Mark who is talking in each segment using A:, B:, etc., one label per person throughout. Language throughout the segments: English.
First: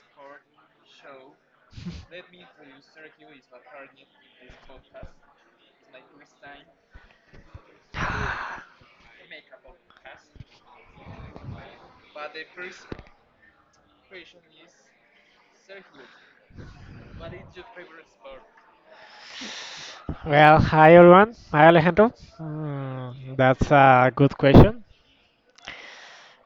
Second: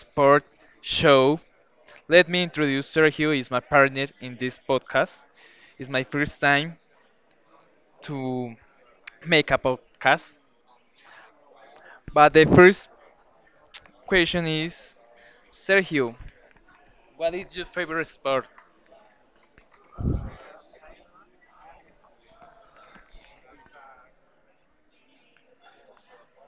A: sport show. Let me introduce Sergio. Is my partner in this podcast. It's my first time to make a podcast. But the first question is, Sergio, what is your favorite sport?
B: Well, hi everyone. Hi Alejandro. That's a good question.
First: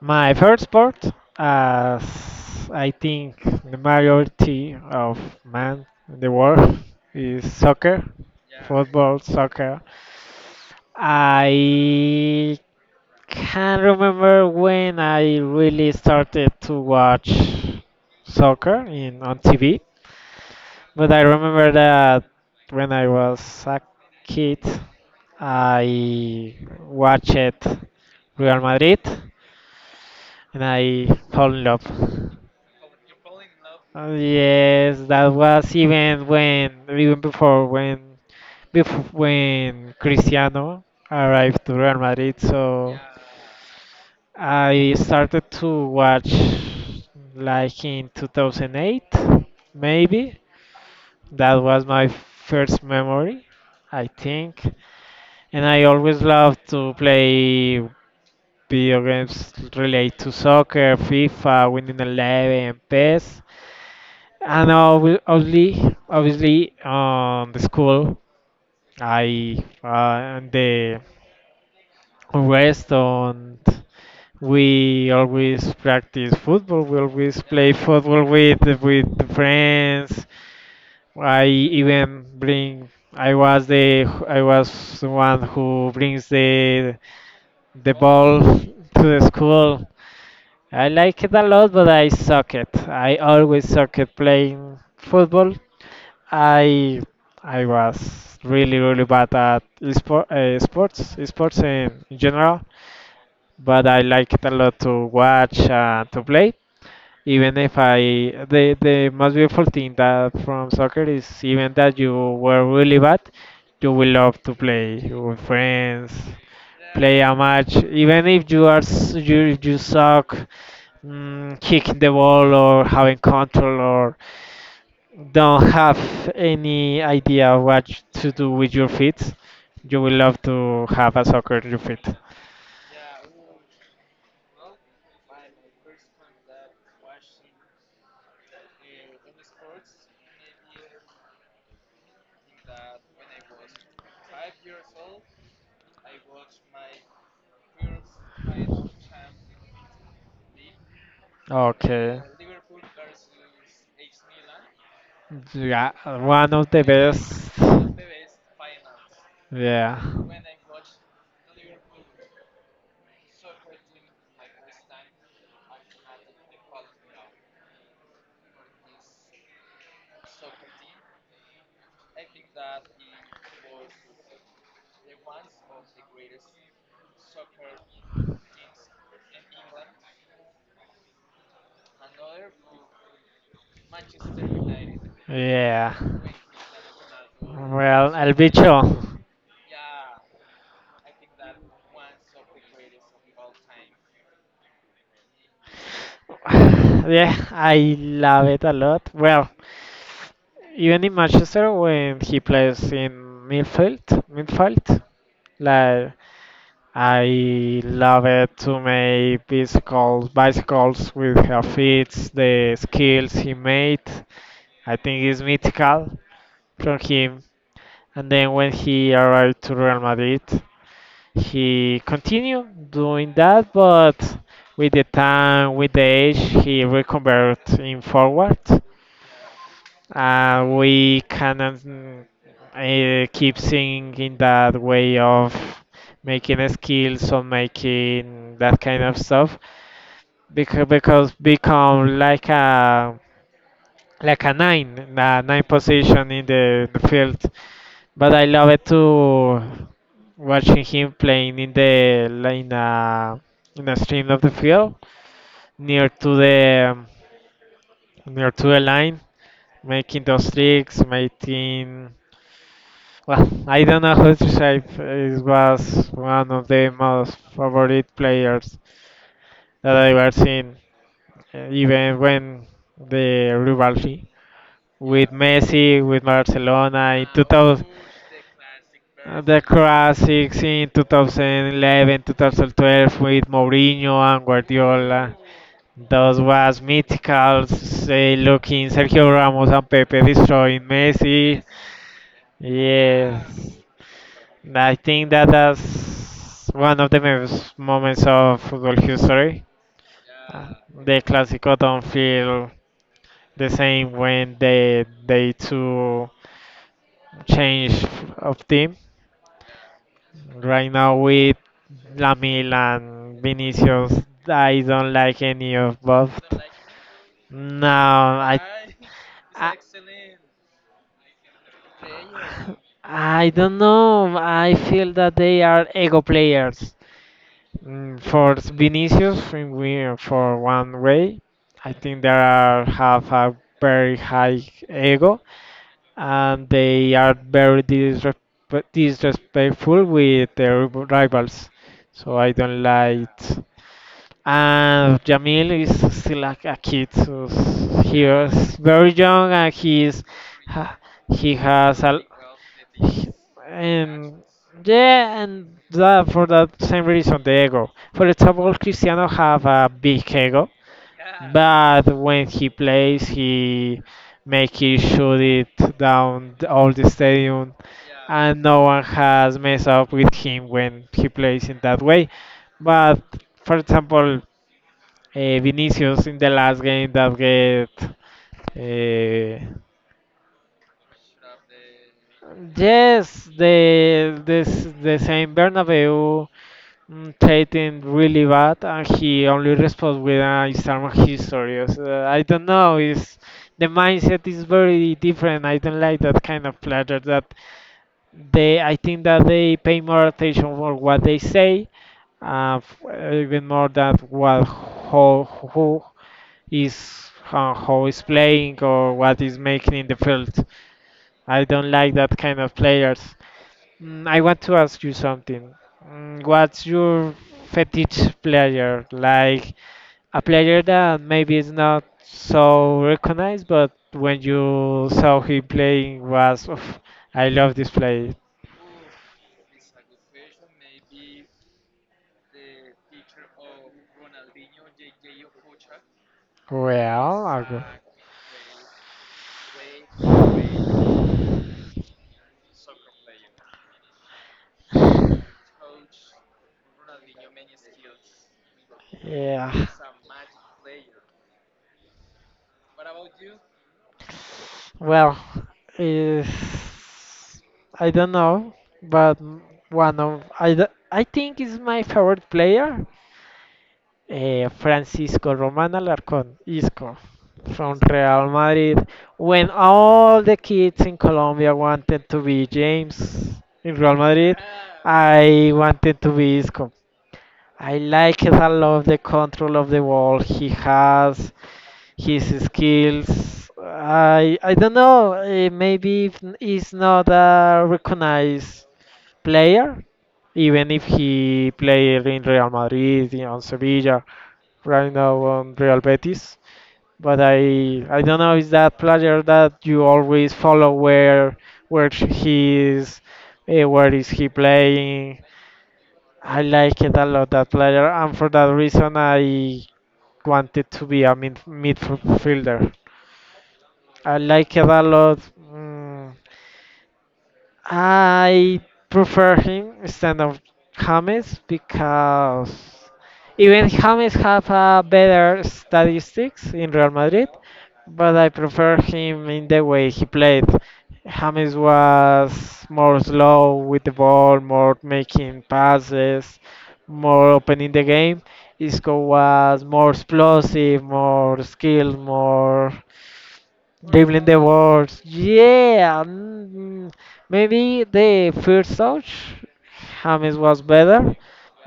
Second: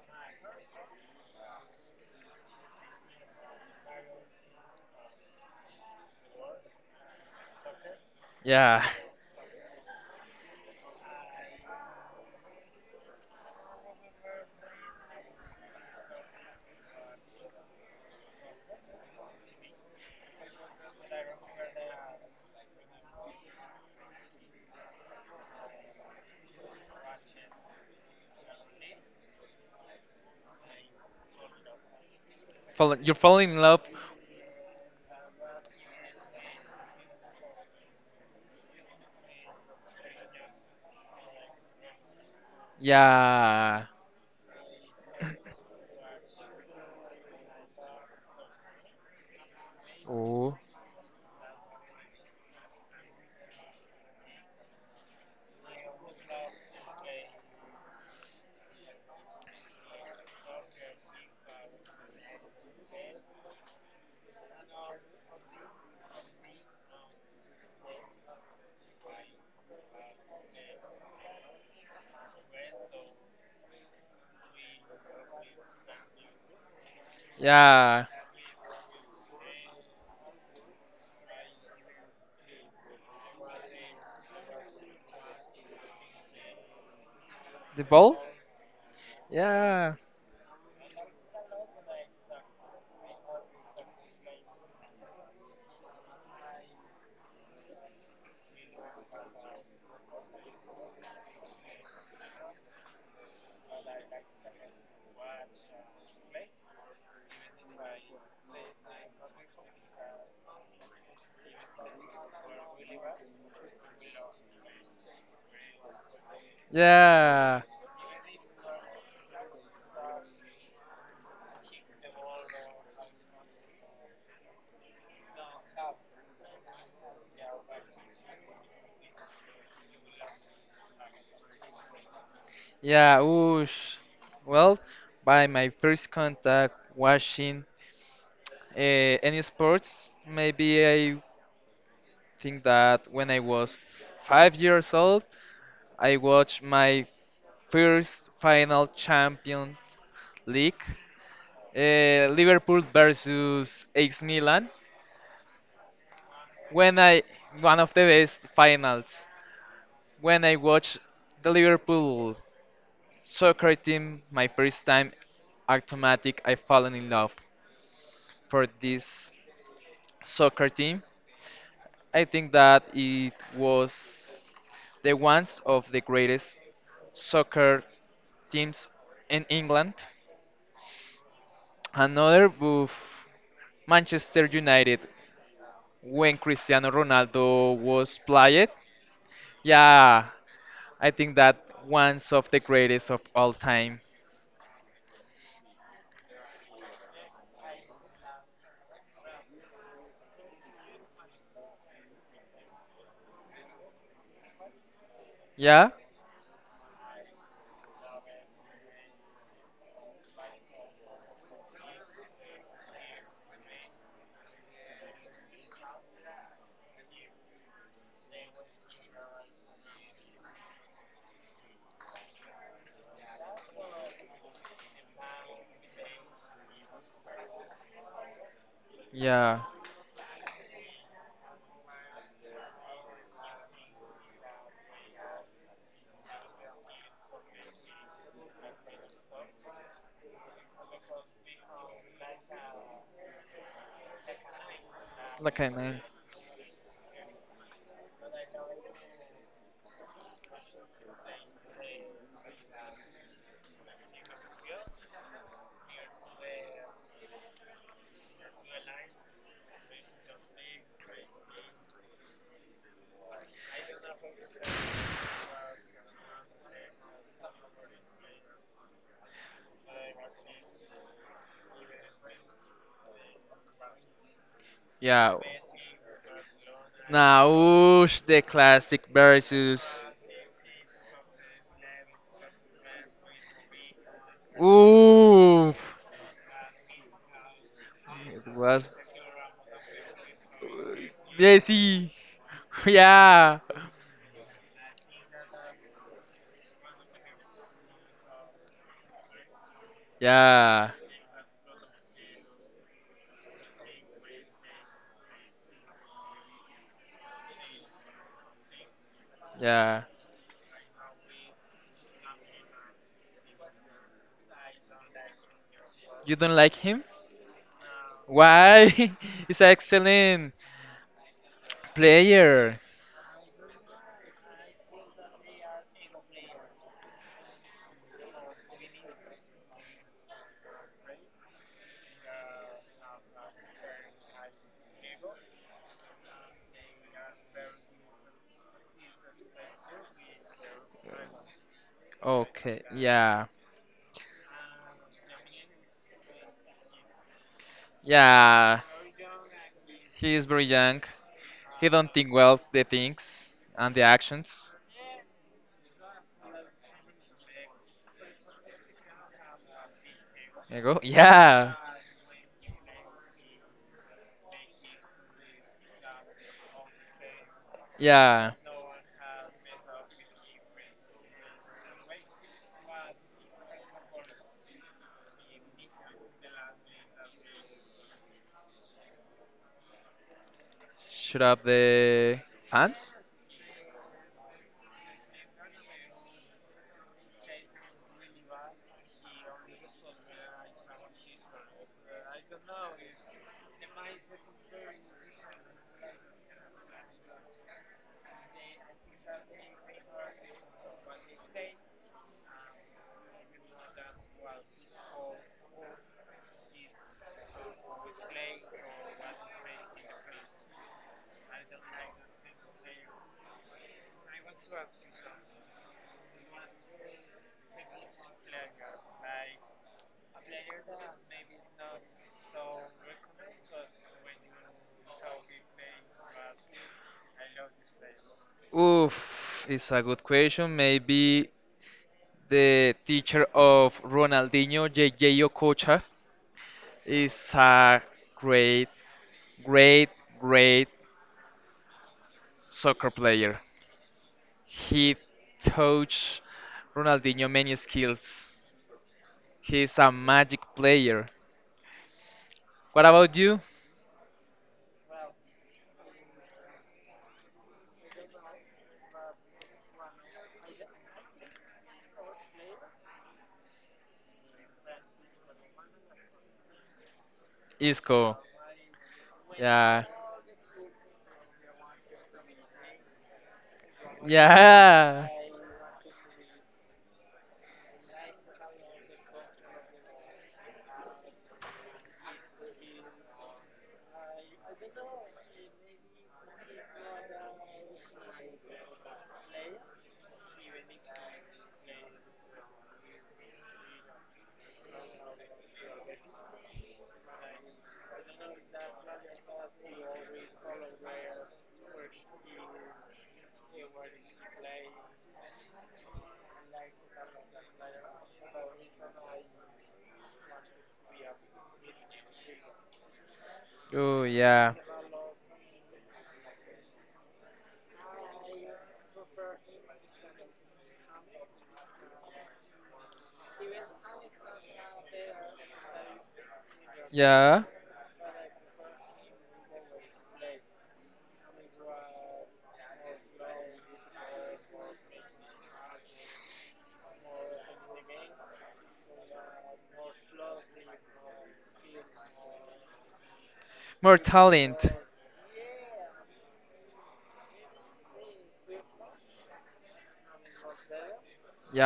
B: My favorite sport, as I think the majority of men in the world, is soccer,
A: Yeah,
B: football, soccer. I can't remember when I really started to watch soccer in on TV. But I remember that when I was a kid, I watched Real Madrid and I fell in love.
A: fall, you're falling in love.
B: Yes, that was even when, even before when Cristiano arrived to Real Madrid. So
A: Yeah.
B: I started to watch like in 2008, maybe.
A: Oh.
B: That was my first memory, I think. And I always loved to play video games related to soccer, FIFA, Winning Eleven, PES. And obviously, on the school, I and the rest on. We always practice football. We always play
A: Yeah.
B: football with the friends. I even bring. I was the one who brings
A: The
B: the
A: ball.
B: ball to the school.
A: Yeah.
B: I like it a lot, but I suck it. I always suck at playing football. I I was really bad at esport, sports in general, but I like it a lot to watch and to play. Even if I the most beautiful thing that from soccer is even that you were really bad, you will love to play with friends, play a
A: Yeah.
B: match. Even if you if you suck, kicking the ball or having control or don't have any idea what to do with your feet, you will love to have a soccer in your feet.
A: Yeah, oosh. Well, by my first contact watching any sports, maybe I think that when I was 5 years old, I watched my first final Champions League,
B: Okay.
A: Liverpool versus AC Milan.
B: Yeah, one of the
A: When I
B: best.
A: one of the best finals.
B: Yeah.
A: When I watched the Liverpool soccer team my first time, automatic I fallen in love for this soccer team. I think that it was the ones of the greatest soccer teams in England. Another with Manchester United
B: Yeah.
A: when Cristiano Ronaldo
B: Well,
A: was
B: El
A: played.
B: Bicho.
A: Yeah, I think that one's of the greatest of all time.
B: Yeah, I love it a lot. Well, even in Manchester when he plays in midfield, midfield,
A: Yeah,
B: like I love it to make bicycles with her feet, the skills he made. I think is mythical from him. And then when he arrived to Real Madrid, he continued doing that, but with the time, with the age, he reconverted in forward.
A: yeah,
B: We cannot keep seeing in that way of making skills or making that kind of stuff because become like a nine
A: like I name.
B: position in the field. But I love it to watching him playing in in a stream of the field near to the near to the line, making those tricks, making. Well, Aidana Hutchinson was one of the most favorite players that I've ever seen, even when the rivalry with
A: Yeah.
B: Messi, with Barcelona in
A: Now,
B: 2000,
A: oosh, the classic
B: the
A: versus.
B: classics in 2011, 2012 with Mourinho and Guardiola.
A: Ooh.
B: Those was mythical, say,
A: It
B: looking
A: was
B: Sergio Ramos and Pepe destroying Messi.
A: Jesse.
B: Yes.
A: Yeah.
B: I think that that's one of the best moments of football history. Uh,
A: Yeah.
B: The Clásico don't feel the same when they two change of team.
A: Yeah.
B: Right now with Lamil and Vinicius, I don't like any of both.
A: You don't like him?
B: No, I,
A: Why? He's an
B: I
A: excellent player.
B: I don't know. I feel that they are ego players. For Vinicius, think we for one way, I think they are, have a very high ego and they are very disrespectful with their rivals. So I don't
A: Okay.
B: like.
A: Yeah.
B: And Jamil is still like a kid, so he was
A: Yeah.
B: very young and he's
A: He is very
B: ha-
A: young.
B: he
A: He
B: has
A: don't
B: a
A: think well the things and the
B: and
A: actions.
B: yeah, and that for that same reason the ego. For example, Cristiano have a big ego,
A: There you go. Yeah.
B: but when he plays, he make it shoot it down all the stadium,
A: Yeah.
B: and no one has messed up with him when he plays in that way. But for example, Vinicius in the last game that get. Uh,
A: Should up the fans?
B: yes, the this the same Bernabeu treating really bad, and he only responds with an Instagram history. So I don't know. Is the mindset is very different. I don't like that kind of player. That they, I think that they pay more attention for what they say, even more than what how, who, is how is playing or what is making in the field. I don't like that kind of players. I want to ask you something. What's your fetish player? Like a player that maybe is not so recognized, but when you saw him playing, was "Oof, I love this play.
A: Oof, it's a good question. Maybe the teacher of Ronaldinho, J J Okocha,
B: Well,
A: is
B: Argo.
A: a great, great, great soccer player. He taught Ronaldinho many skills.
B: Yeah.
A: He is a magic player. What about you,
B: Well, is I don't know, but one of I think is my favorite player, Francisco Roman Alarcón, Isco, from
A: Isco?
B: Real Madrid. When
A: Yeah,
B: all the kids in Colombia wanted to be James in Real Madrid,
A: yeah.
B: I wanted to be Isco. I like it. I love the control of the ball he has his skills. I don't know. Maybe if he's not a recognized player, even if he played in Real Madrid, on Sevilla, right now on Real Betis. But I don't know. Is that player that you always follow where he is, where is he playing? I like it a lot that player, and for that reason I wanted to be a midfielder.
A: Oh,
B: I
A: yeah,
B: like it a lot. Mm, I prefer him instead of James because even James have a better statistics in Real Madrid,
A: yeah.
B: but I prefer him in the way he played. James was more slow with the ball, more making passes, more open in the game. Isco was more explosive, more skilled, more
A: More
B: they blend the
A: talent.
B: words. Yeah, Maybe the first touch, James was better,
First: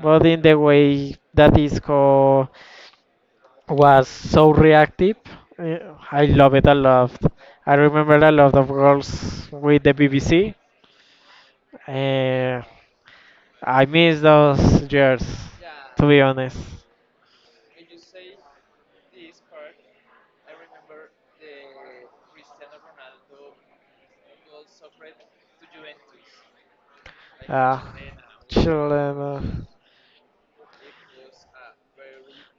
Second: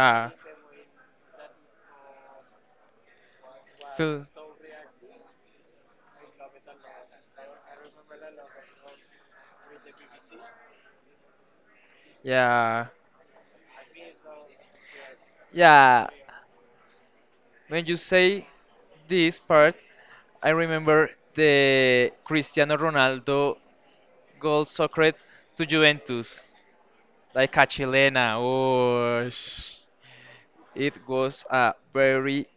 B: but in the way that Isco was
A: feel,
B: so reactive, eh, I love it a lot. I remember a lot of goals with the BBC. eh,
A: yeah.
B: I miss those years, to
A: Yeah,
B: be honest.
A: when you say this part, I remember the Cristiano Ronaldo goal soccer to Juventus, like a
B: Uh,
A: Chilena. Oh,
B: Chilena.
A: it was a very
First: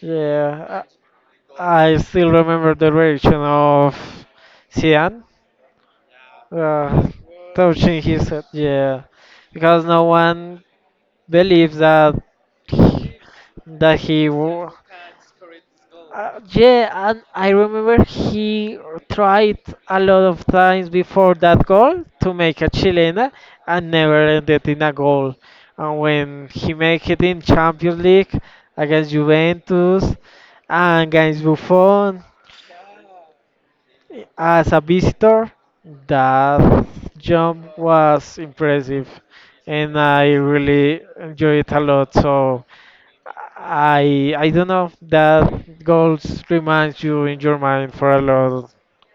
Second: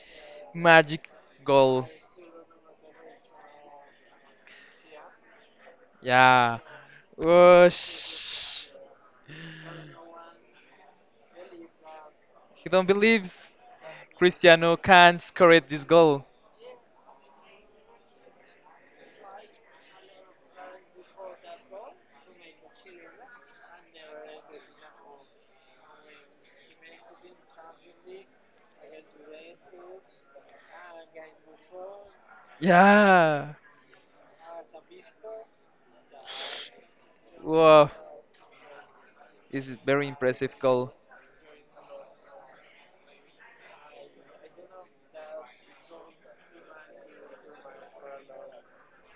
B: Yeah,
A: magic goal.
B: I still remember the reaction of Sian
A: Yeah.
B: uh,
A: Oh,
B: touching his head. Yeah, because no one believe that
A: he don't
B: he-
A: believes
B: that he wa-
A: Cristiano can score this goal.
B: yeah, and I remember he tried a lot of times before that goal to make a chilena and never ended in a goal. And when he made it in Champions League against Juventus and against Buffon
A: Yeah.
B: as a visitor, that jump
A: Wow,
B: was impressive,
A: it's
B: and
A: very
B: I
A: impressive goal.
B: really enjoyed it a lot. So I don't know if that goals reminds you in your mind for a long,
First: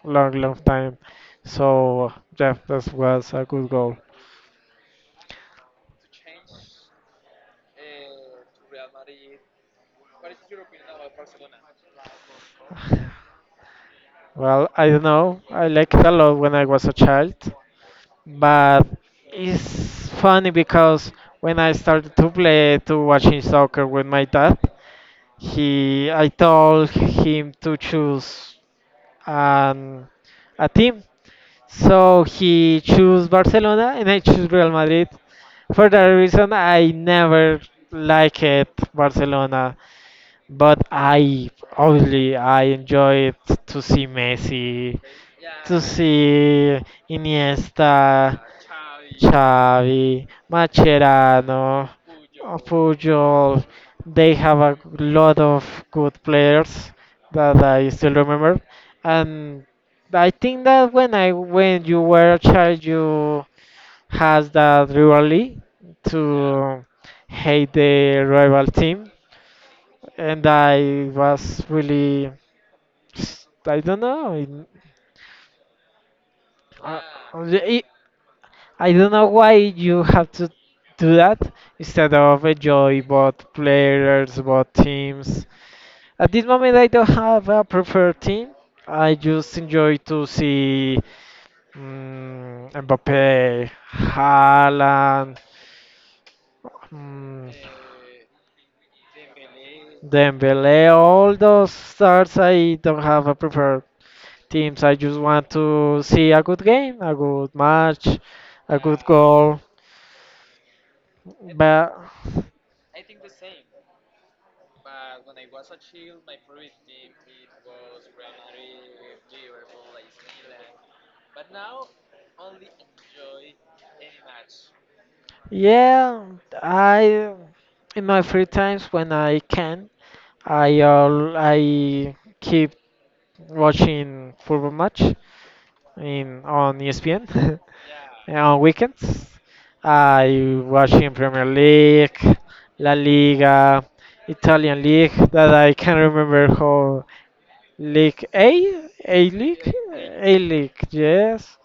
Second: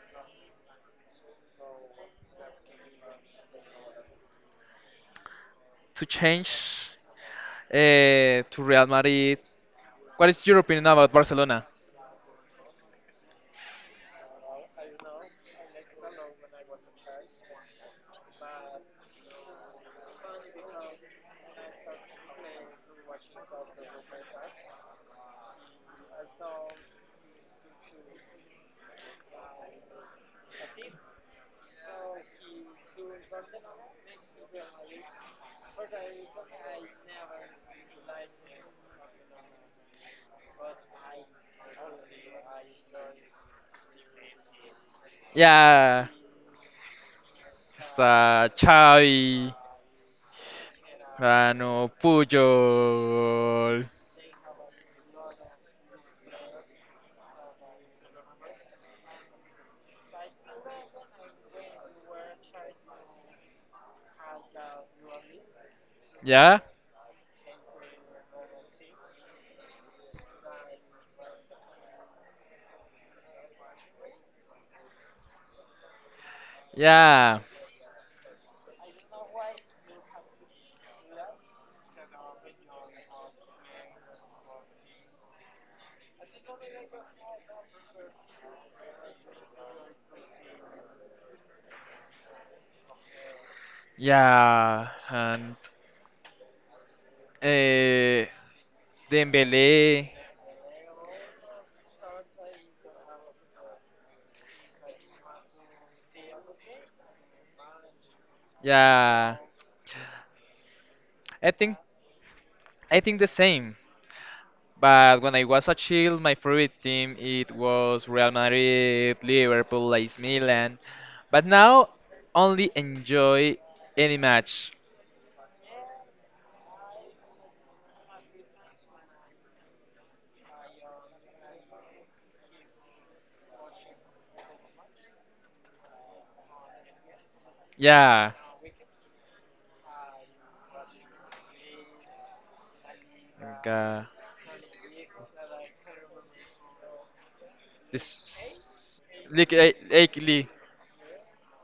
B: long, long time. So yeah, that was a good goal.
A: To change to Real Madrid. What is your opinion about Barcelona?
B: Well, I don't know. I liked it a lot when I was a child, but it's funny because when I started to play to watching soccer with my dad, he I told him to choose an a team. So he chose Barcelona and I choose Real Madrid. For that reason, I never liked Barcelona. But I Obviously I enjoy it to see Messi, to
A: Yeah,
B: see Iniesta,
A: está Xavi,
B: Xavi, Macherano,
A: Rano,
B: Puyol.
A: Puyol.
B: They have a lot of good players that I still remember, and I think that when you were a child, you has that rivalry
A: Yeah,
B: to hate the rival team and I was really I don't know uh,
A: yeah,
B: I, I don't know why you have to do that instead of enjoy both players both teams at this moment I don't have a preferred team. I just enjoy to see Mbappe
A: yeah,
B: Haaland,
A: and
B: mm,
A: uh, Dembele.
B: Dembele, all those stars. I don't have a preferred teams. I just want to see a good game, a good match, a good
A: Yeah,
B: goal.
A: I think
B: But
A: I think the same. But when I was a child, my favorite team it was Real Madrid, Liverpool, AC Milan. But now only enjoy any match.
B: yeah, I in my free times when I can, I keep watching football match in on ESPN
A: Yeah.
B: and on weekends. I watching Premier League, La
A: Like,
B: Liga, Italian League that I can remember how League A,
A: this like like
B: A
A: Lee,
B: League, yes.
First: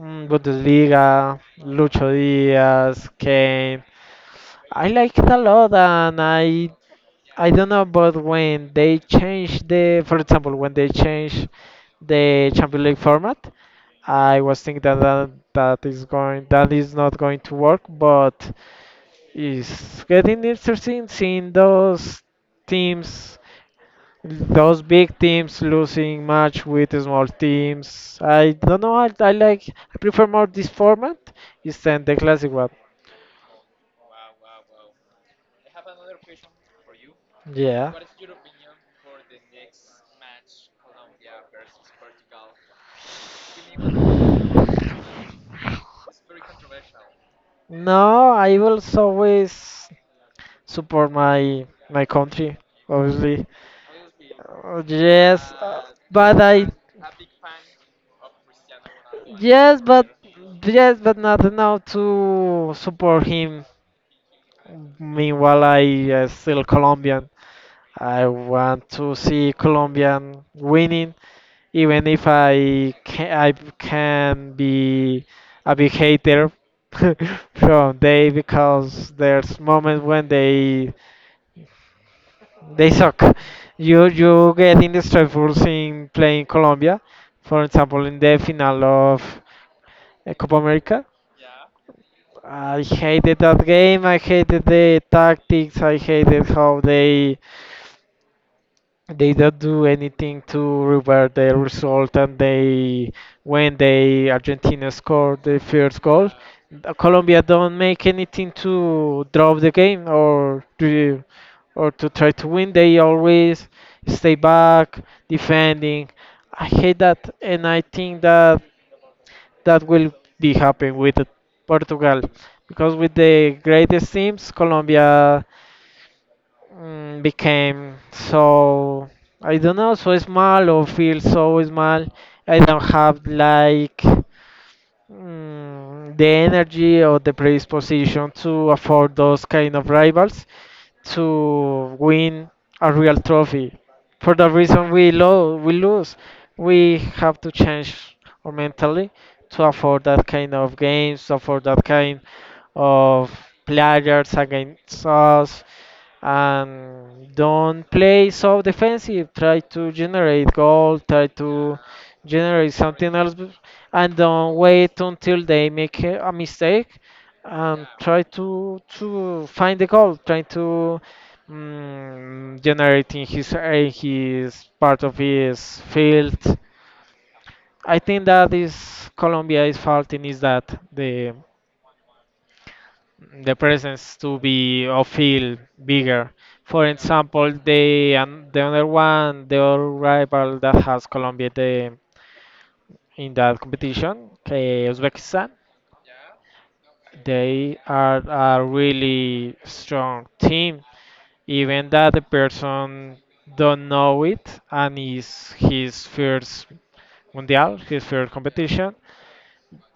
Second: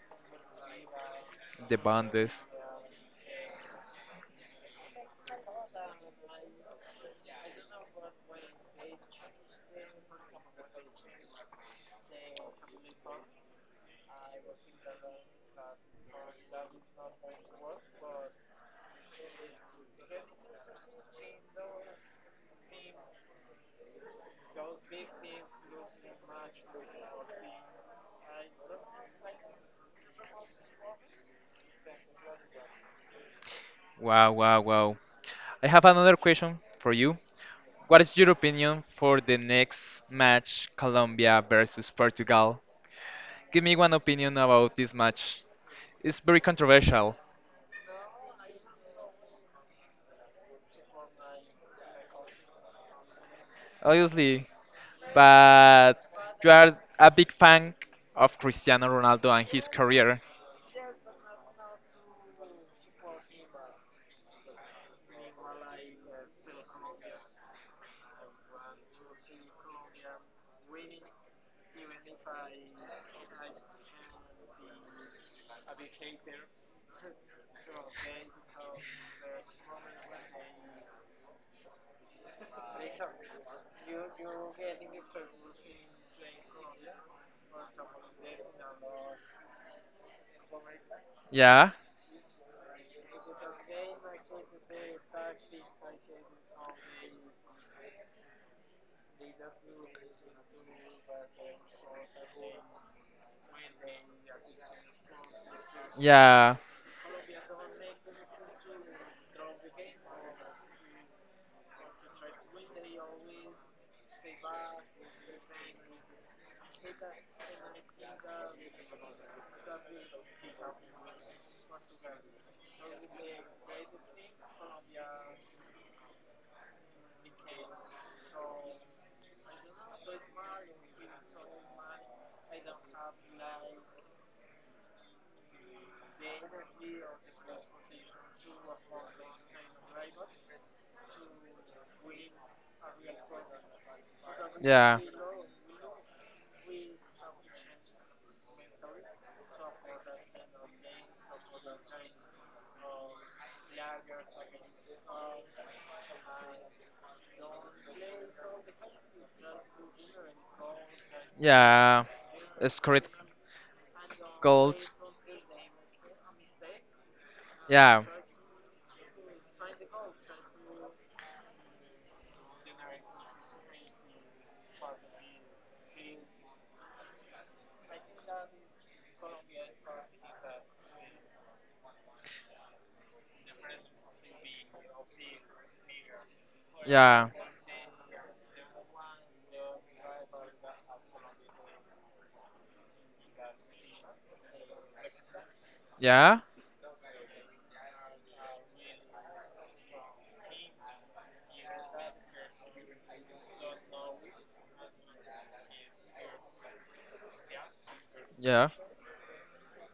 B: Bundesliga,
A: the
B: Lucho
A: bundes.
B: Diaz, Kane. I like it a lot, and I don't know, but when they change the, for example, when they change the Champions League format, I was thinking that is going that is not going to work, but it's getting interesting seeing those teams those big teams losing match with small teams. I don't know. I like. I prefer more this format instead the classic one.
A: Wow, wow, wow. I have another question for you.
B: Yeah.
A: What is your opinion for the next match, Colombia versus Portugal? Give me one opinion about this match. It's very controversial,
B: No, I will always support my country, obviously.
A: obviously,
B: Yes,
A: but
B: but
A: you
B: I.
A: are a big fan of Cristiano Ronaldo and his
B: Yes, but
A: career.
B: yes, but not enough to support him. Meanwhile, I still Colombian. I want to see Colombian winning, even if I can, I can be a big hater from they because there's moments when they suck. You get in the struggles in playing Colombia, for example, in the final of Copa America.
A: Yeah,
B: I hated that game. I hated the tactics. I hated how they don't do anything to revert the result and they when they argentina scored the first goal
A: yeah.
B: colombia don't make anything to draw the game or to try to win they always stay back defending. I hate that and I think that that will be happening with Portugal because with the greatest teams Colombia became so I don't know so small or feel so small. I don't have like the energy or the predisposition to afford those kind of rivals to win a real trophy. For the reason
A: Yeah.
B: we lose, we have to change our mentally to afford that kind of games, to afford that kind of players against us, and don't play so defensive. Try to generate goal. Try to
A: Yeah.
B: generate
A: It's
B: something
A: critical.
B: else, and don't wait until they make a mistake and
A: Yeah.
B: try to find the goal, trying to generating his part of his field. I think that is Colombia is faulting is that the the presence to be of field bigger. For
A: Yeah.
B: example, the and the other one, the other rival that has Colombia in that competition, Uzbekistan.
A: Yeah.
B: They are a really strong team. Even that the person don't know it and is his first mundial, his first
A: Yeah.
B: competition.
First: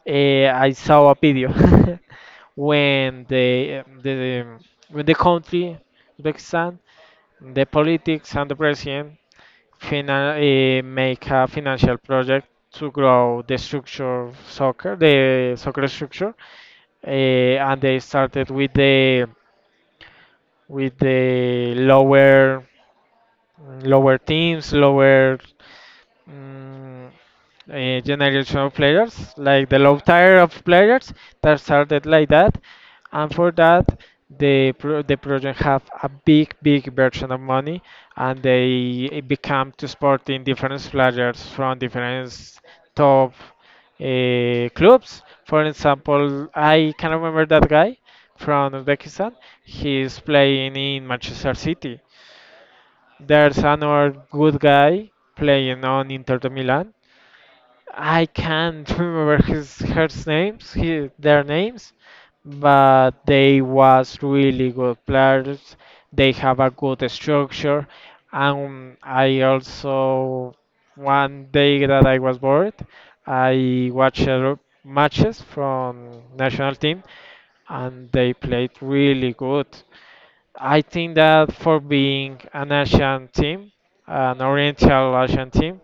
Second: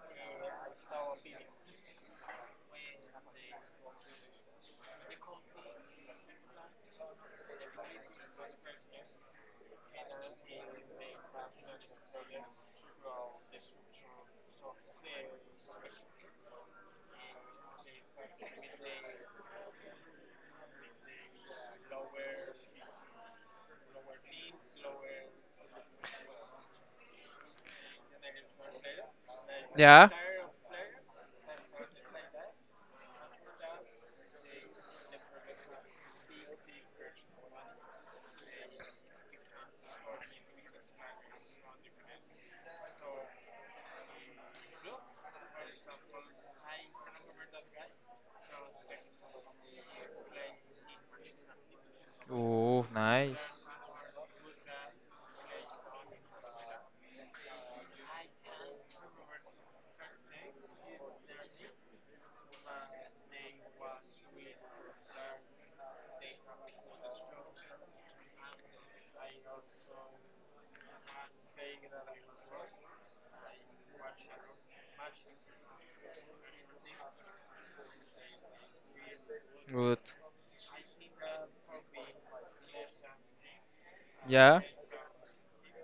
B: I saw a video when the the when the country Uzbekistan, the politics and the president make a financial project to grow the structure of soccer, the soccer structure, and they started with the lower teams, Mm, a generation of players, like the low
A: Yeah.
B: tier of players that started like that, and for that the project have a big version of money, and they become to sporting different players from different top clubs. For example, I can remember that guy from Uzbekistan. He's playing in Manchester City.
A: Oh, nice.
B: There's another good guy playing on Inter de Milan. I can't remember his her names, he, their names, but they was really good players. They have a good structure, and I also one day that I was bored, I watched matches from national team, and they played really good.
A: Good.
B: I think that for being an Asian team, an
A: Yeah.
B: Oriental Asian team.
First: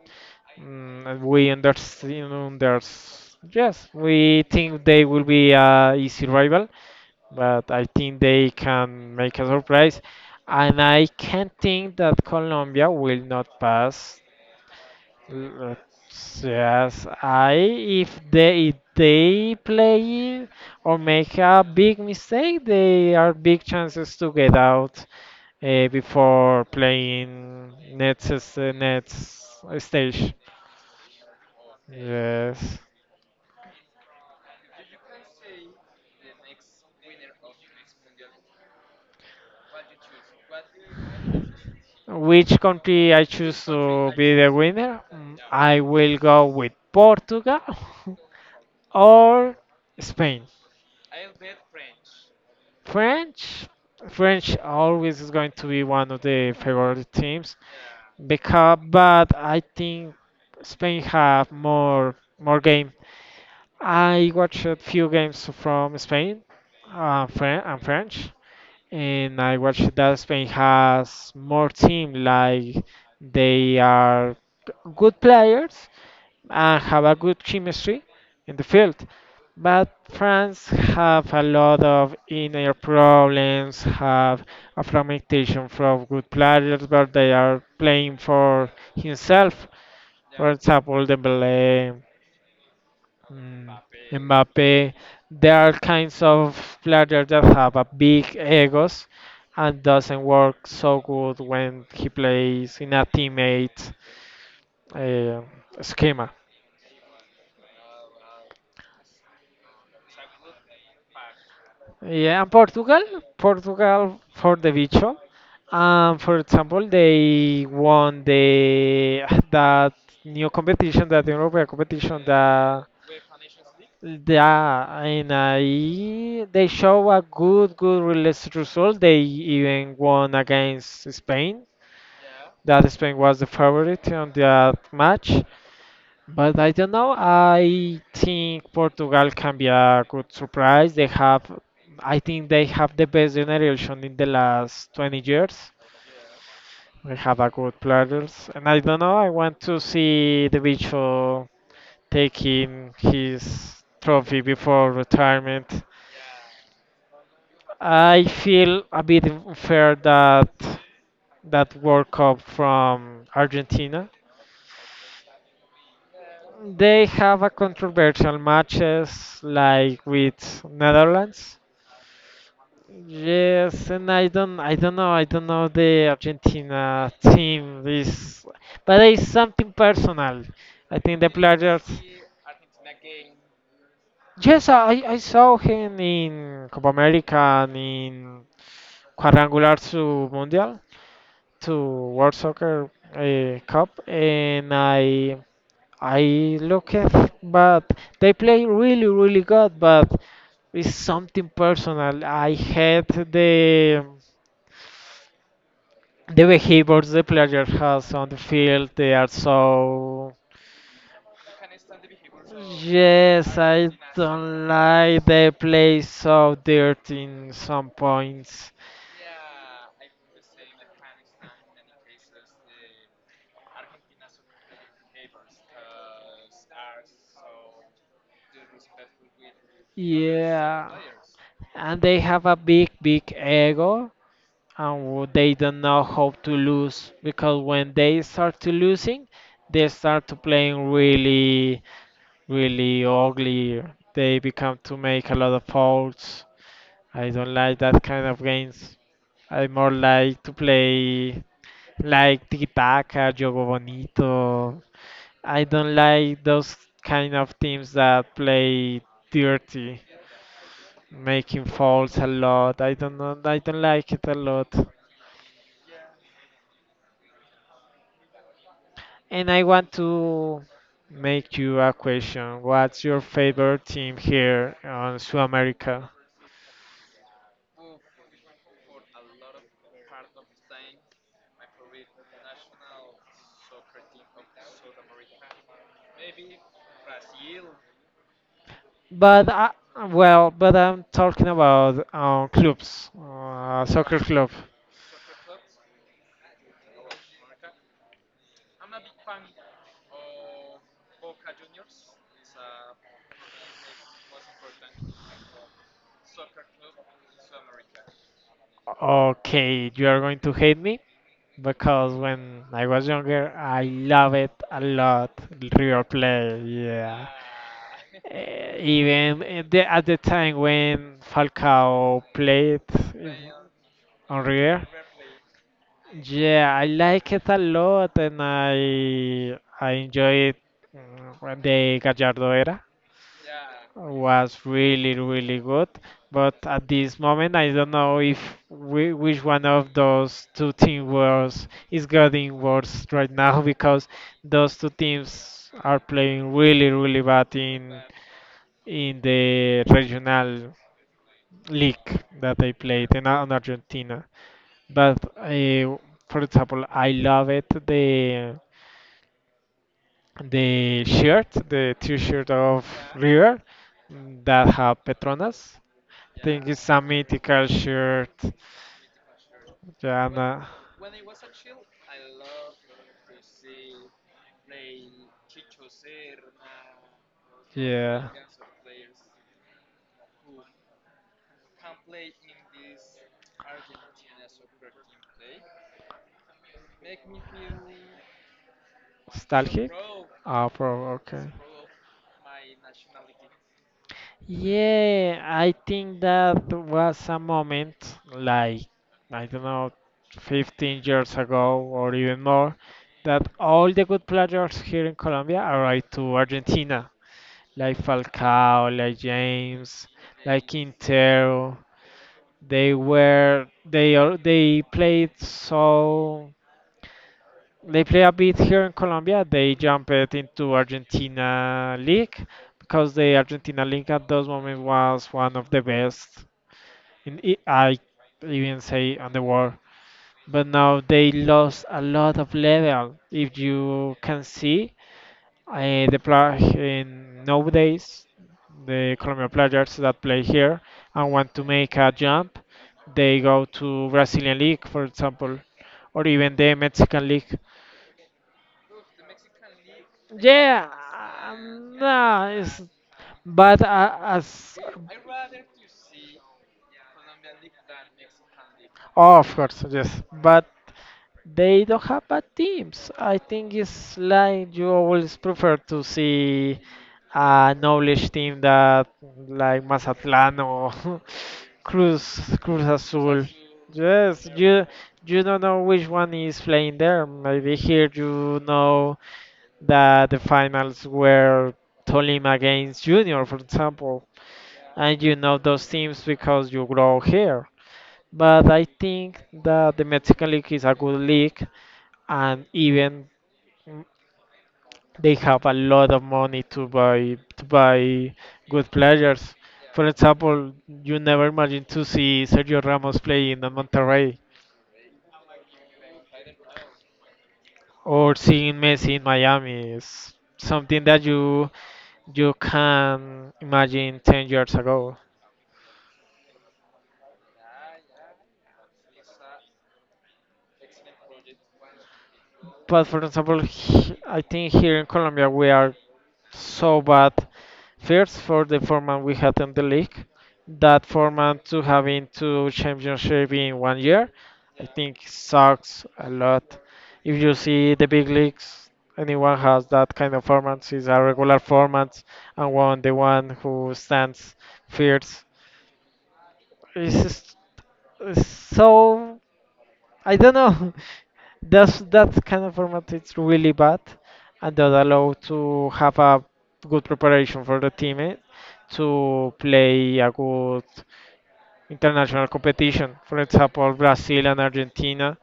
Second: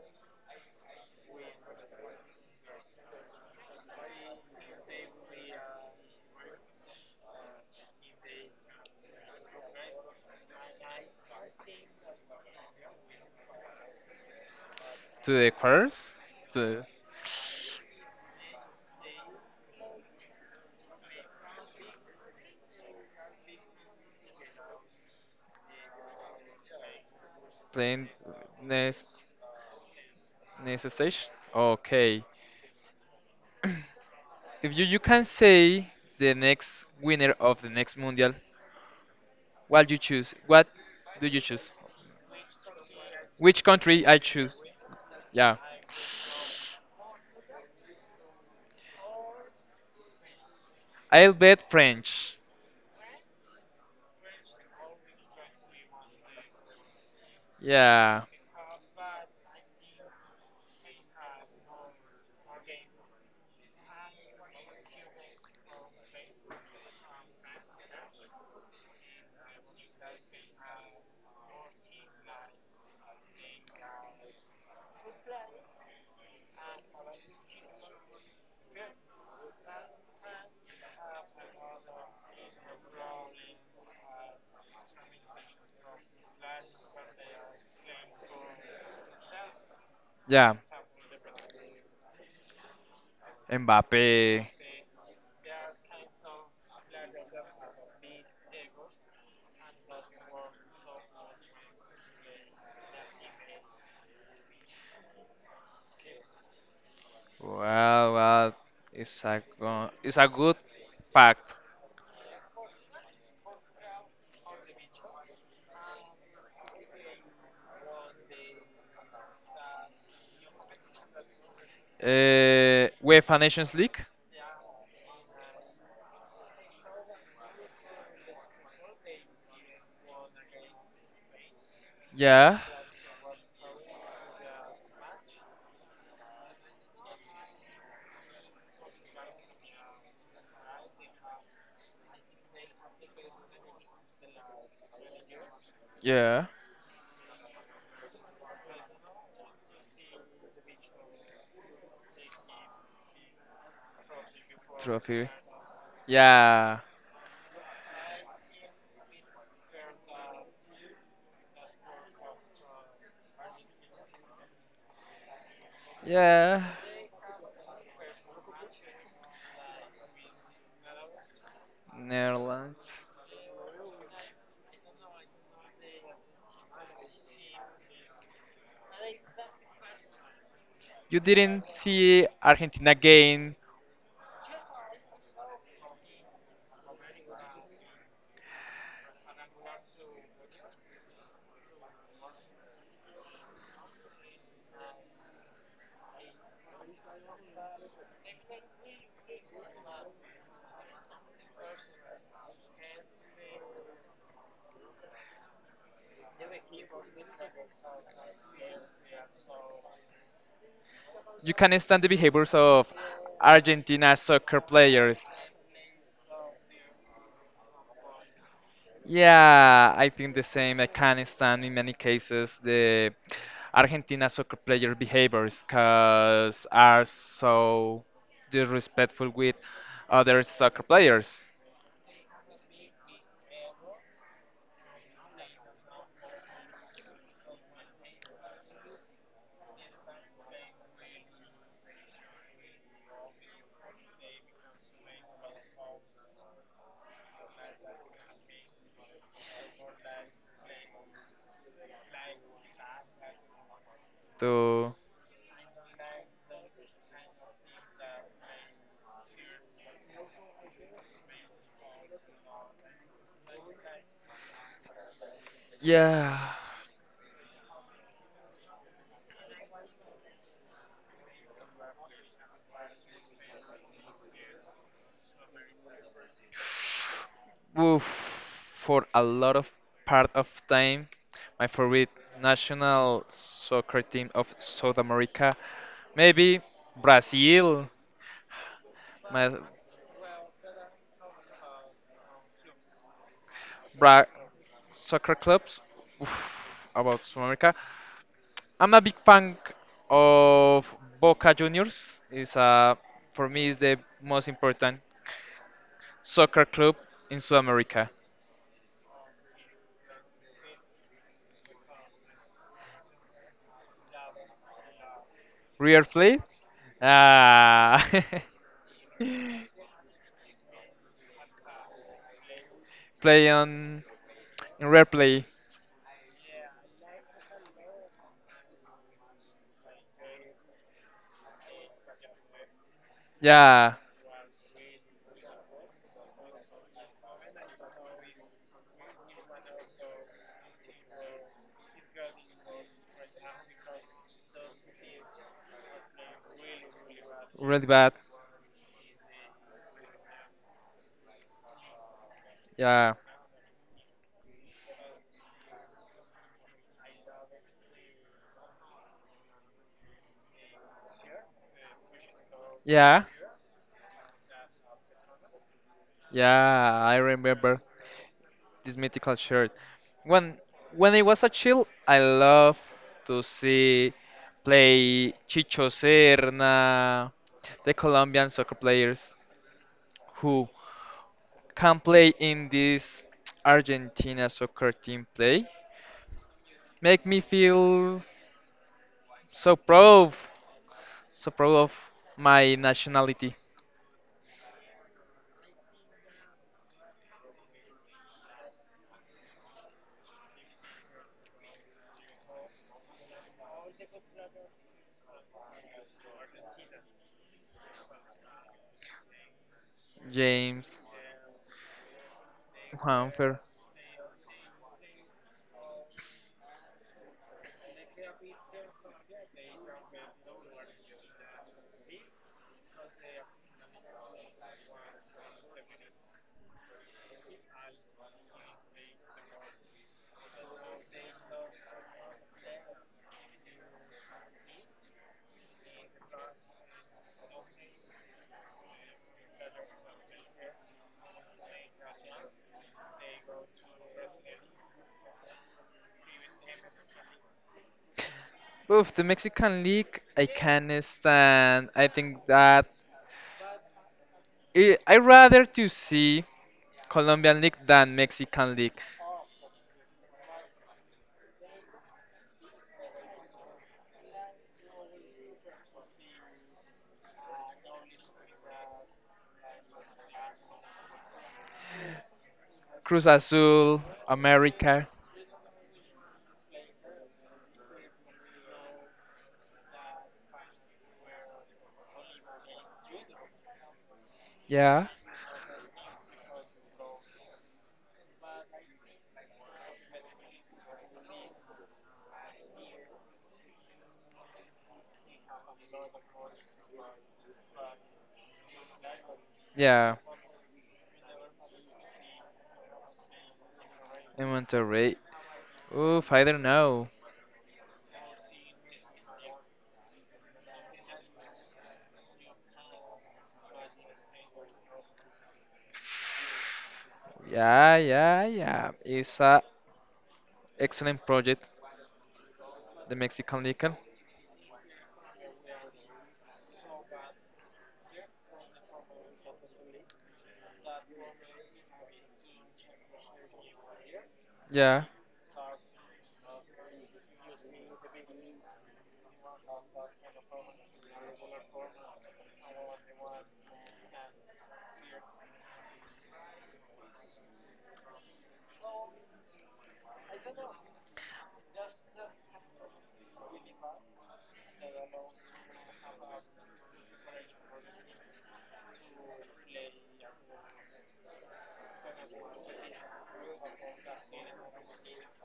B: And we understand there's yes, we think they will be a easy rival, but I think they can make a surprise, and I can think that Colombia will not pass.
A: To the
B: L- uh,
A: quarters. To
B: Yes, I if they play or make a big mistake, they are big chances to get out before playing
A: playing next
B: next stage.
A: next stage. Okay.
B: Yes.
A: If you can say the next winner of the next mundial, what you choose? What do you choose?
B: Which country I
A: Which
B: choose
A: country
B: to
A: I
B: be the
A: choose?
B: winner?
A: Yeah.
B: I will go with Portugal or Spain.
A: I'll bet French.
B: French, French always is going to be one of the favorite teams
A: Yeah.
B: because, but I think Spain have more game. I watched a few games from Spain, and French. And I watched that Spain has more team like they are good players and have a good chemistry in the field. But France have a lot of inner problems, have a fragmentation from good players, but they are playing for himself.
A: Yeah.
B: For example, Dembele, Mm,
A: Mbappe.
B: Mbappe, there are kinds of players that have a big egos and doesn't work so good when he plays in a teammate uh, schema.
A: Well, well, it's a it's a good fact.
B: Yeah, and Portugal for the Bicho. For example, they won the that new competition, that European competition, that.
A: UEFA Nations League.
B: Yeah, and they show a good, good release result. They even won against Spain.
A: Yeah,
B: That Spain was the favorite on that match. But I don't know. I think Portugal can be a good surprise. I think they have the best generation in the last 20 years.
A: yeah.
B: They have a good players, and I don't know. I want to see the Bicho taking his trophy before
A: Trophy.
B: retirement.
A: Yeah,
B: I feel a bit unfair that that World Cup from Argentina.
A: yeah.
B: They have a controversial matches like with Netherlands.
A: Netherlands.
B: Yes, and I don't know the Argentina team. But it's something personal. I
A: You
B: think the
A: didn't
B: players.
A: see Argentina gain.
B: Yes, I saw him in Copa America and in quadrangular to Mundial to World Soccer Cup, and I look at, but they play really really good, but it's something personal. I hate the behaviors the player has on the field. They are so.
A: You can understand the behaviors of
B: Yes, I
A: Argentina soccer
B: don't
A: players.
B: like they play so dirty in some points.
A: Yeah, I think the same. I can't stand in many cases the Argentina soccer player behaviors because are so disrespectful with other soccer
B: Yeah,
A: players.
B: and they have a big, big ego, and they don't know how to lose because when they start to losing, they start to playing really, really ugly. They become to make a lot of faults. I don't like that kind of games. I more like to play like tiki-taka, jogo bonito.
A: To
B: I don't like those kind of teams that play dirty making faults a lot. I don't know. I don't like it a lot.
A: yeah,
B: And I want to make you a question. What's your favorite team here on South America?
A: oof, for a lot of part of time, my favorite national soccer team of South America, maybe Brazil.
B: But
A: My
B: I, well, but I'm talking about clubs, soccer
A: Bra
B: club.
A: soccer clubs oof, about South America. I'm a big fan of Boca Juniors. Is a for me is the most important soccer club in South America.
B: Okay, you are going to hate me, because when I was younger, I love it a lot.
A: River
B: River
A: Plate,
B: Plate, yeah. Ah.
A: ah,
B: Even at the, at the time when Falcao played in-
A: play on
B: on
A: in
B: River,
A: River Plate.
B: yeah, I like it a lot, and I enjoy it when the Gallardo era
A: Yeah,
B: was really really good. But at this moment, I don't know if which one of those two teams was is getting worse right now because those two teams are playing really really bad
A: really
B: in
A: bad.
B: in the regional league that I played
A: Yeah,
B: in, on Argentina. But for example, I love it the t-shirt of
A: yeah,
B: River that have Petronas. I think it's
A: yeah.
B: a
A: I
B: mythical
A: remember
B: shirt.
A: this mythical shirt.
B: Yeah,
A: When
B: nah.
A: when it was a child, I love to see play Chicho Serna, the
B: Yeah.
A: Colombian soccer players who can play in this Argentina soccer team play. Make me feel so
B: Nostalgic?
A: proud,
B: Ah, okay.
A: so proud of my nationality.
B: Yeah, I think that was a moment like, I don't know, 15 years ago or even more, that all the good players here in Colombia arrived to Argentina, like Falcao, like James, like
A: James,
B: Quintero.
A: Juanfer.
B: They played so. They play a bit here in Colombia. They jumped into Argentina League because the Argentina League at those moments was one of the best in I I even say on the world. But now they lost a lot of level. If you can see the play in nowadays, the Colombian players that play here and want to make a jump, they go to Brazilian League, for example, or even the Mexican League.
A: Oof, the Mexican league, I
B: Yeah,
A: can't stand. I think
B: nah,
A: that
B: but as.
A: I rather to see Colombian League than Mexican League.
B: Oh, of course, yes. But they don't have bad teams. I think it's like you always prefer to see a knowledge team that like Mazatlán or Cruz Cruz
A: Cruz
B: Azul.
A: Azul,
B: Yes, you
A: America.
B: you don't know which one is playing there. Maybe here you know that the finals were Tolima against Junior, for example,
A: Yeah.
B: and you know those teams because you grow here. But I think that the Mexican League is a good league, and even mm, they have a lot of money to buy good players. For
A: Yeah.
B: example, you never imagine to see Sergio Ramos playing in Monterrey
A: In Monterrey. Oof, I don't know.
B: or seeing Messi in Miami. It's something that you can imagine 10 years ago.
A: Yeah, yeah, yeah. It's a excellent project,
B: But
A: the
B: for example,
A: Mexican League.
B: I think here in Colombia we are so bad. First, for the format we had in the league, that format to having two championship in one year, I
A: Yeah.
B: think sucks a lot. If you see the big leagues, anyone has that kind of format. It's a regular format, and one the one who stands first. It's, just- it's so. I don't know. That kind of format is really bad, and that allow to have a good preparation for the team, eh? To play a good international competition. For example, Brazil and Argentina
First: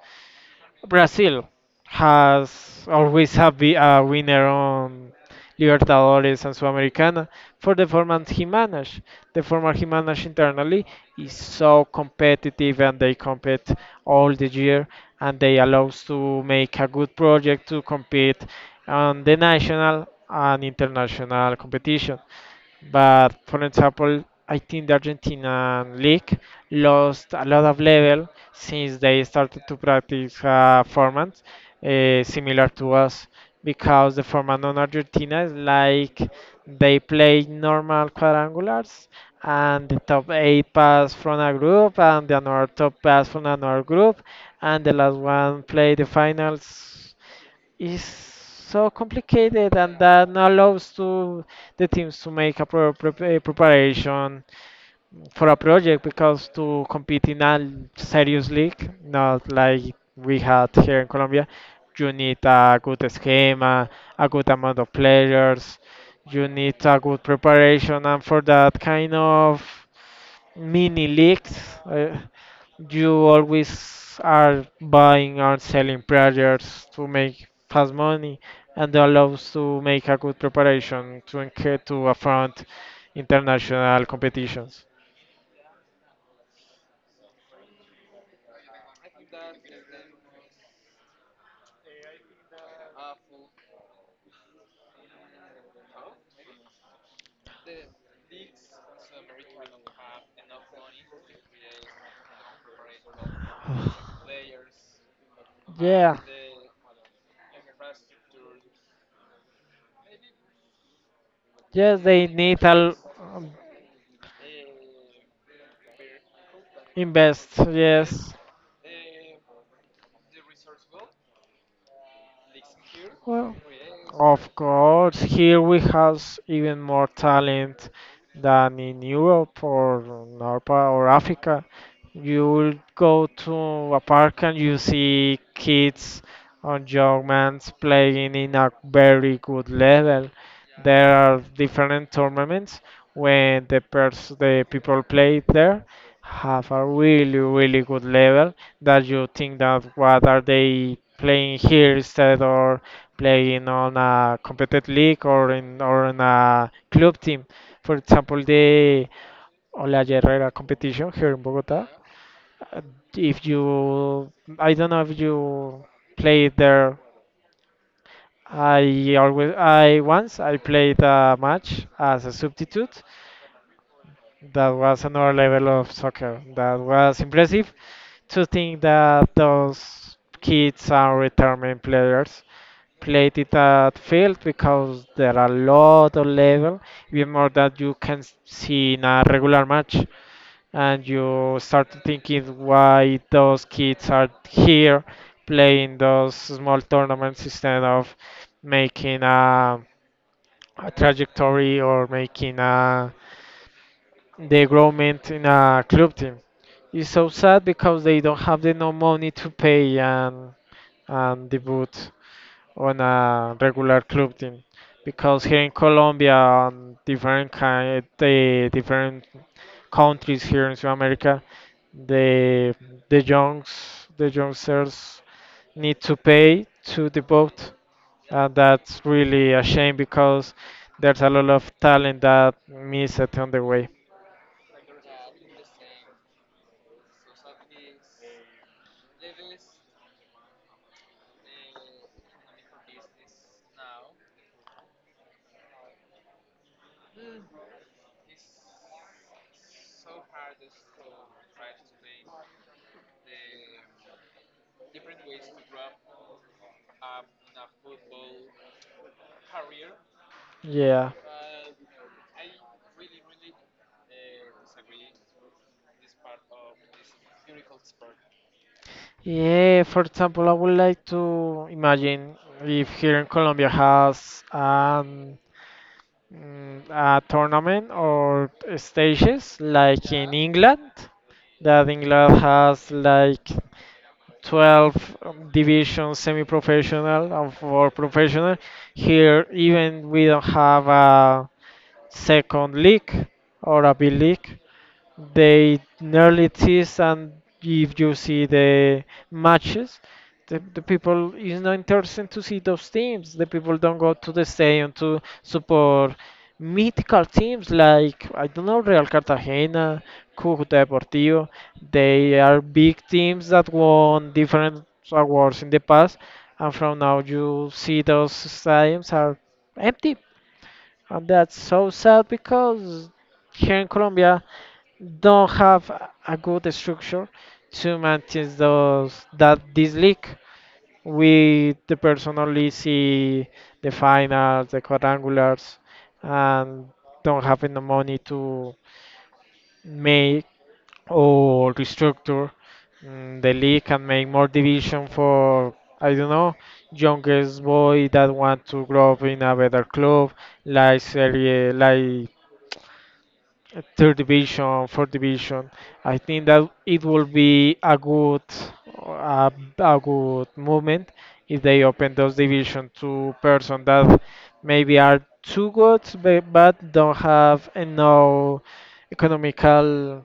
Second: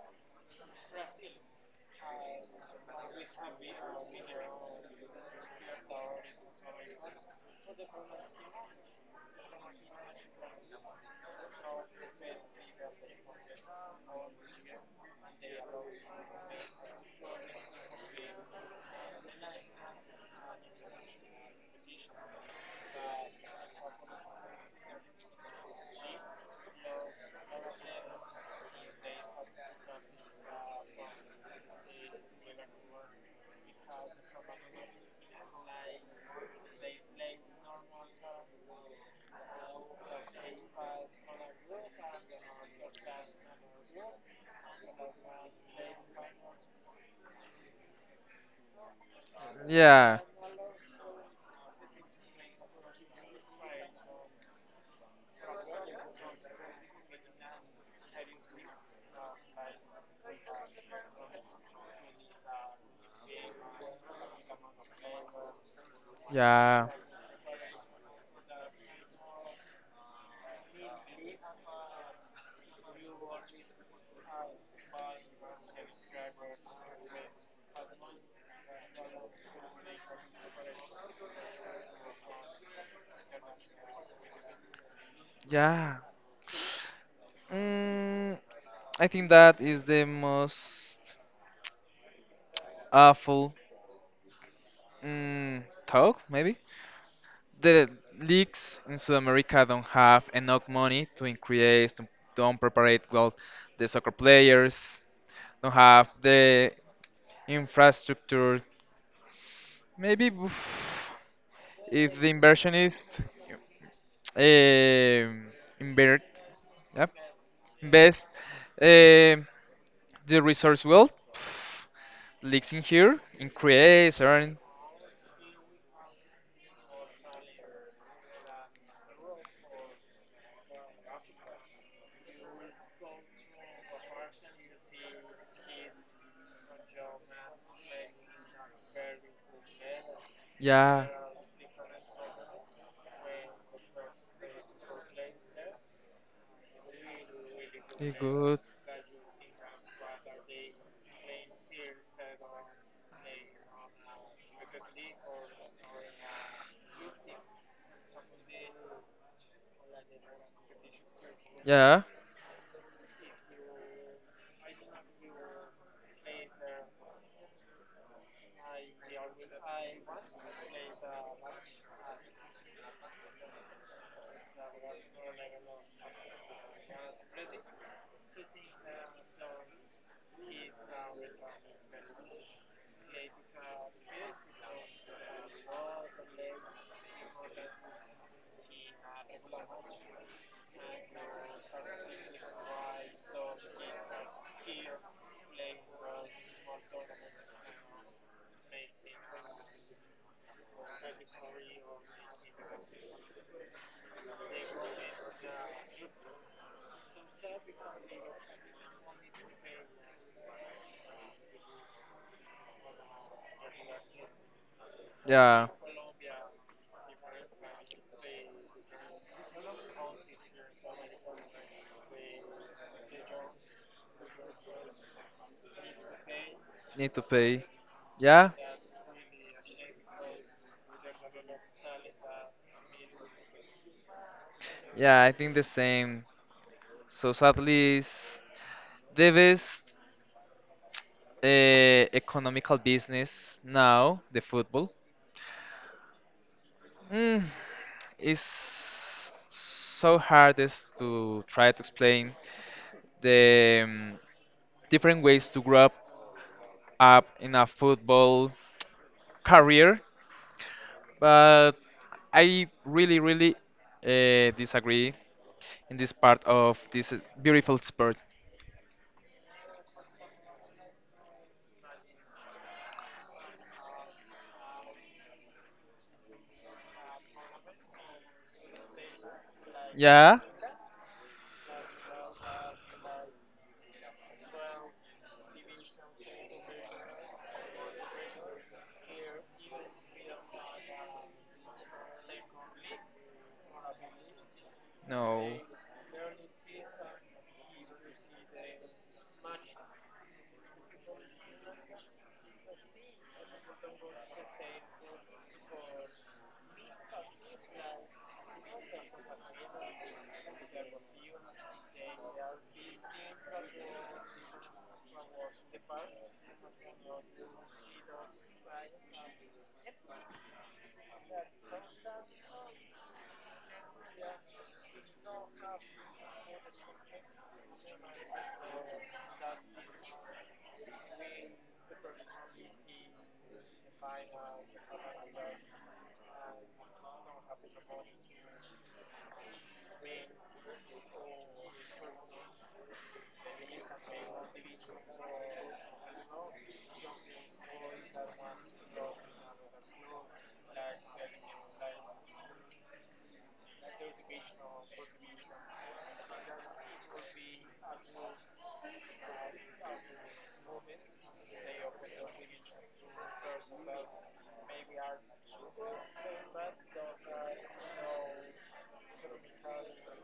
B: Brazil has always have been a winner on Libertadores and Sudamericana for the format he managed. The format he managed internally is so competitive and they compete all the year and they allows to make a good project to compete on the national and international competition. But for example, I think the Argentinian league lost a lot of level since they started to practice a format similar to us because the format on Argentina is like they play normal quadrangulars and the top eight pass from a group and the another top pass from another group and the last one play the finals is so complicated, and
A: Yeah.
B: that allows to the teams to make a proper preparation for a project because to compete in a serious league, not like we had here in Colombia, you need a good schema, a good amount of players, you need
A: Yeah.
B: a good preparation, and for that kind of mini leagues. uh, you always are buying and selling projects to make fast money, and that allows to make a good preparation to to affront international competitions.
A: Yeah. Mm, I think that is the most awful talk maybe the leagues in South America don't have enough money to increase to don't prepare well the soccer players don't have
B: Yeah.
A: the infrastructure maybe oof,
B: Yes,
A: if
B: they
A: the
B: need to
A: inversionist um, invert yep,
B: invest.
A: invest
B: Yes.
A: um the resource well pff, leaks in here
B: Well,
A: increase
B: of
A: earn
B: course, here we have even more talent than in Europe or North or Africa. You will go to a park and you see kids or young men playing in a very good level.
A: yeah.
B: There are different tournaments when the people play there have a really really good
A: You
B: level
A: good?
B: that you think that what are they playing here instead or playing on a competitive league or in a club team. For example, the Ola Herrera competition here in Bogota.
A: Yeah,
B: Uh, If you, I don't know if you play there. I always, I once I played a match as a substitute. That was another level of soccer. That was impressive to think that those kids and retirement players played it at field because there are a lot of level, even more that you can see in a regular match. And you start thinking why those kids are here playing those small tournaments instead of making a trajectory or making a development in a club team. It's so sad because they don't have the no money to pay and debut on a regular club team. Because here
A: yeah.
B: in Colombia and different kind the different countries here in South America, the the youngsters need to pay to
A: Need
B: the
A: to
B: vote,
A: pay. Yeah,
B: and that's really a shame because there's a lot of talent that miss it on the way.
A: yeah. I think the same. So sadly, it's the best economical business now, the football. Mm, it's so hard is to try to explain the different ways to up in a football career,
B: Yeah,
A: but I really, really disagree in this part of this beautiful sport.
B: yeah, for example, I would like to imagine if here in Colombia has a tournament or stages like in
A: Yeah,
B: England that England has like 12 divisions semi professional and for professional. Here, even we don't have a second league or a B league.
A: no.
B: They nearly tease, and if you see the matches, the people is not interested to see those teams. The people don't go to the stadium to support mythical teams like, I don't know, Real Cartagena, Cucuta Deportivo. They are big teams that won different awards in the past, and from now you see those stadiums are empty, and that's so sad because here in Colombia don't have a good structure to maintain those that this league. With the person only see the finals, the quadrangulars, and don't have enough money to make or restructure the league and make more division for, I don't know, youngest boy that want to grow up in a better club, like Serie, like third division, fourth division. I think that it will be a, a good movement if they open those division to person that maybe are too good but don't have enough economical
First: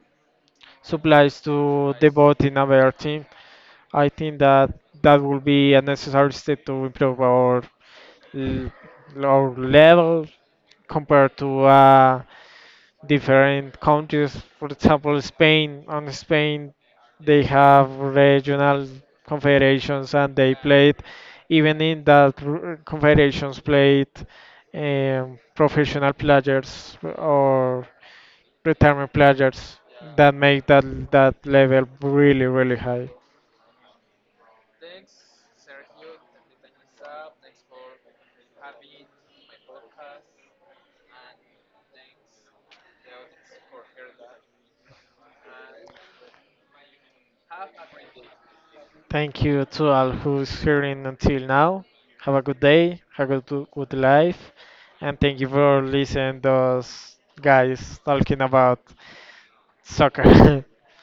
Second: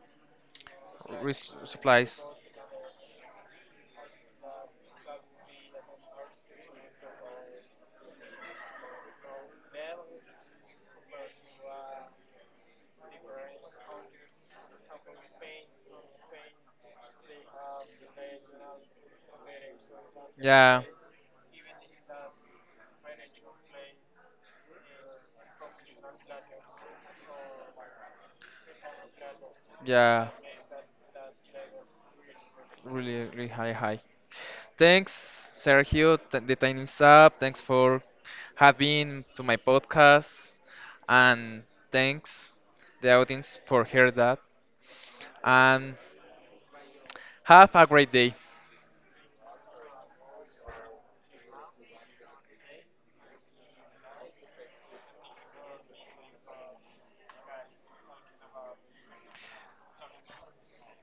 A: Res
B: supplies to
A: supplies.
B: devote in another team. I think that that will be a necessary step to improve l- our level compared to different countries. For example, Spain. On Spain, they have regional confederations, and they
A: Yeah, the
B: played even in that confederations played professional players or retirement players
A: yeah,
B: that make that that level really really high.
A: really, really high, high. Thanks, Sergio, t the time is up. Thanks for having to my podcast, and thanks the audience for hear that. And have a great day.
B: Thank you to all who's hearing until now. Have a good day, have a good, good life, and thank you for listening those guys talking about soccer.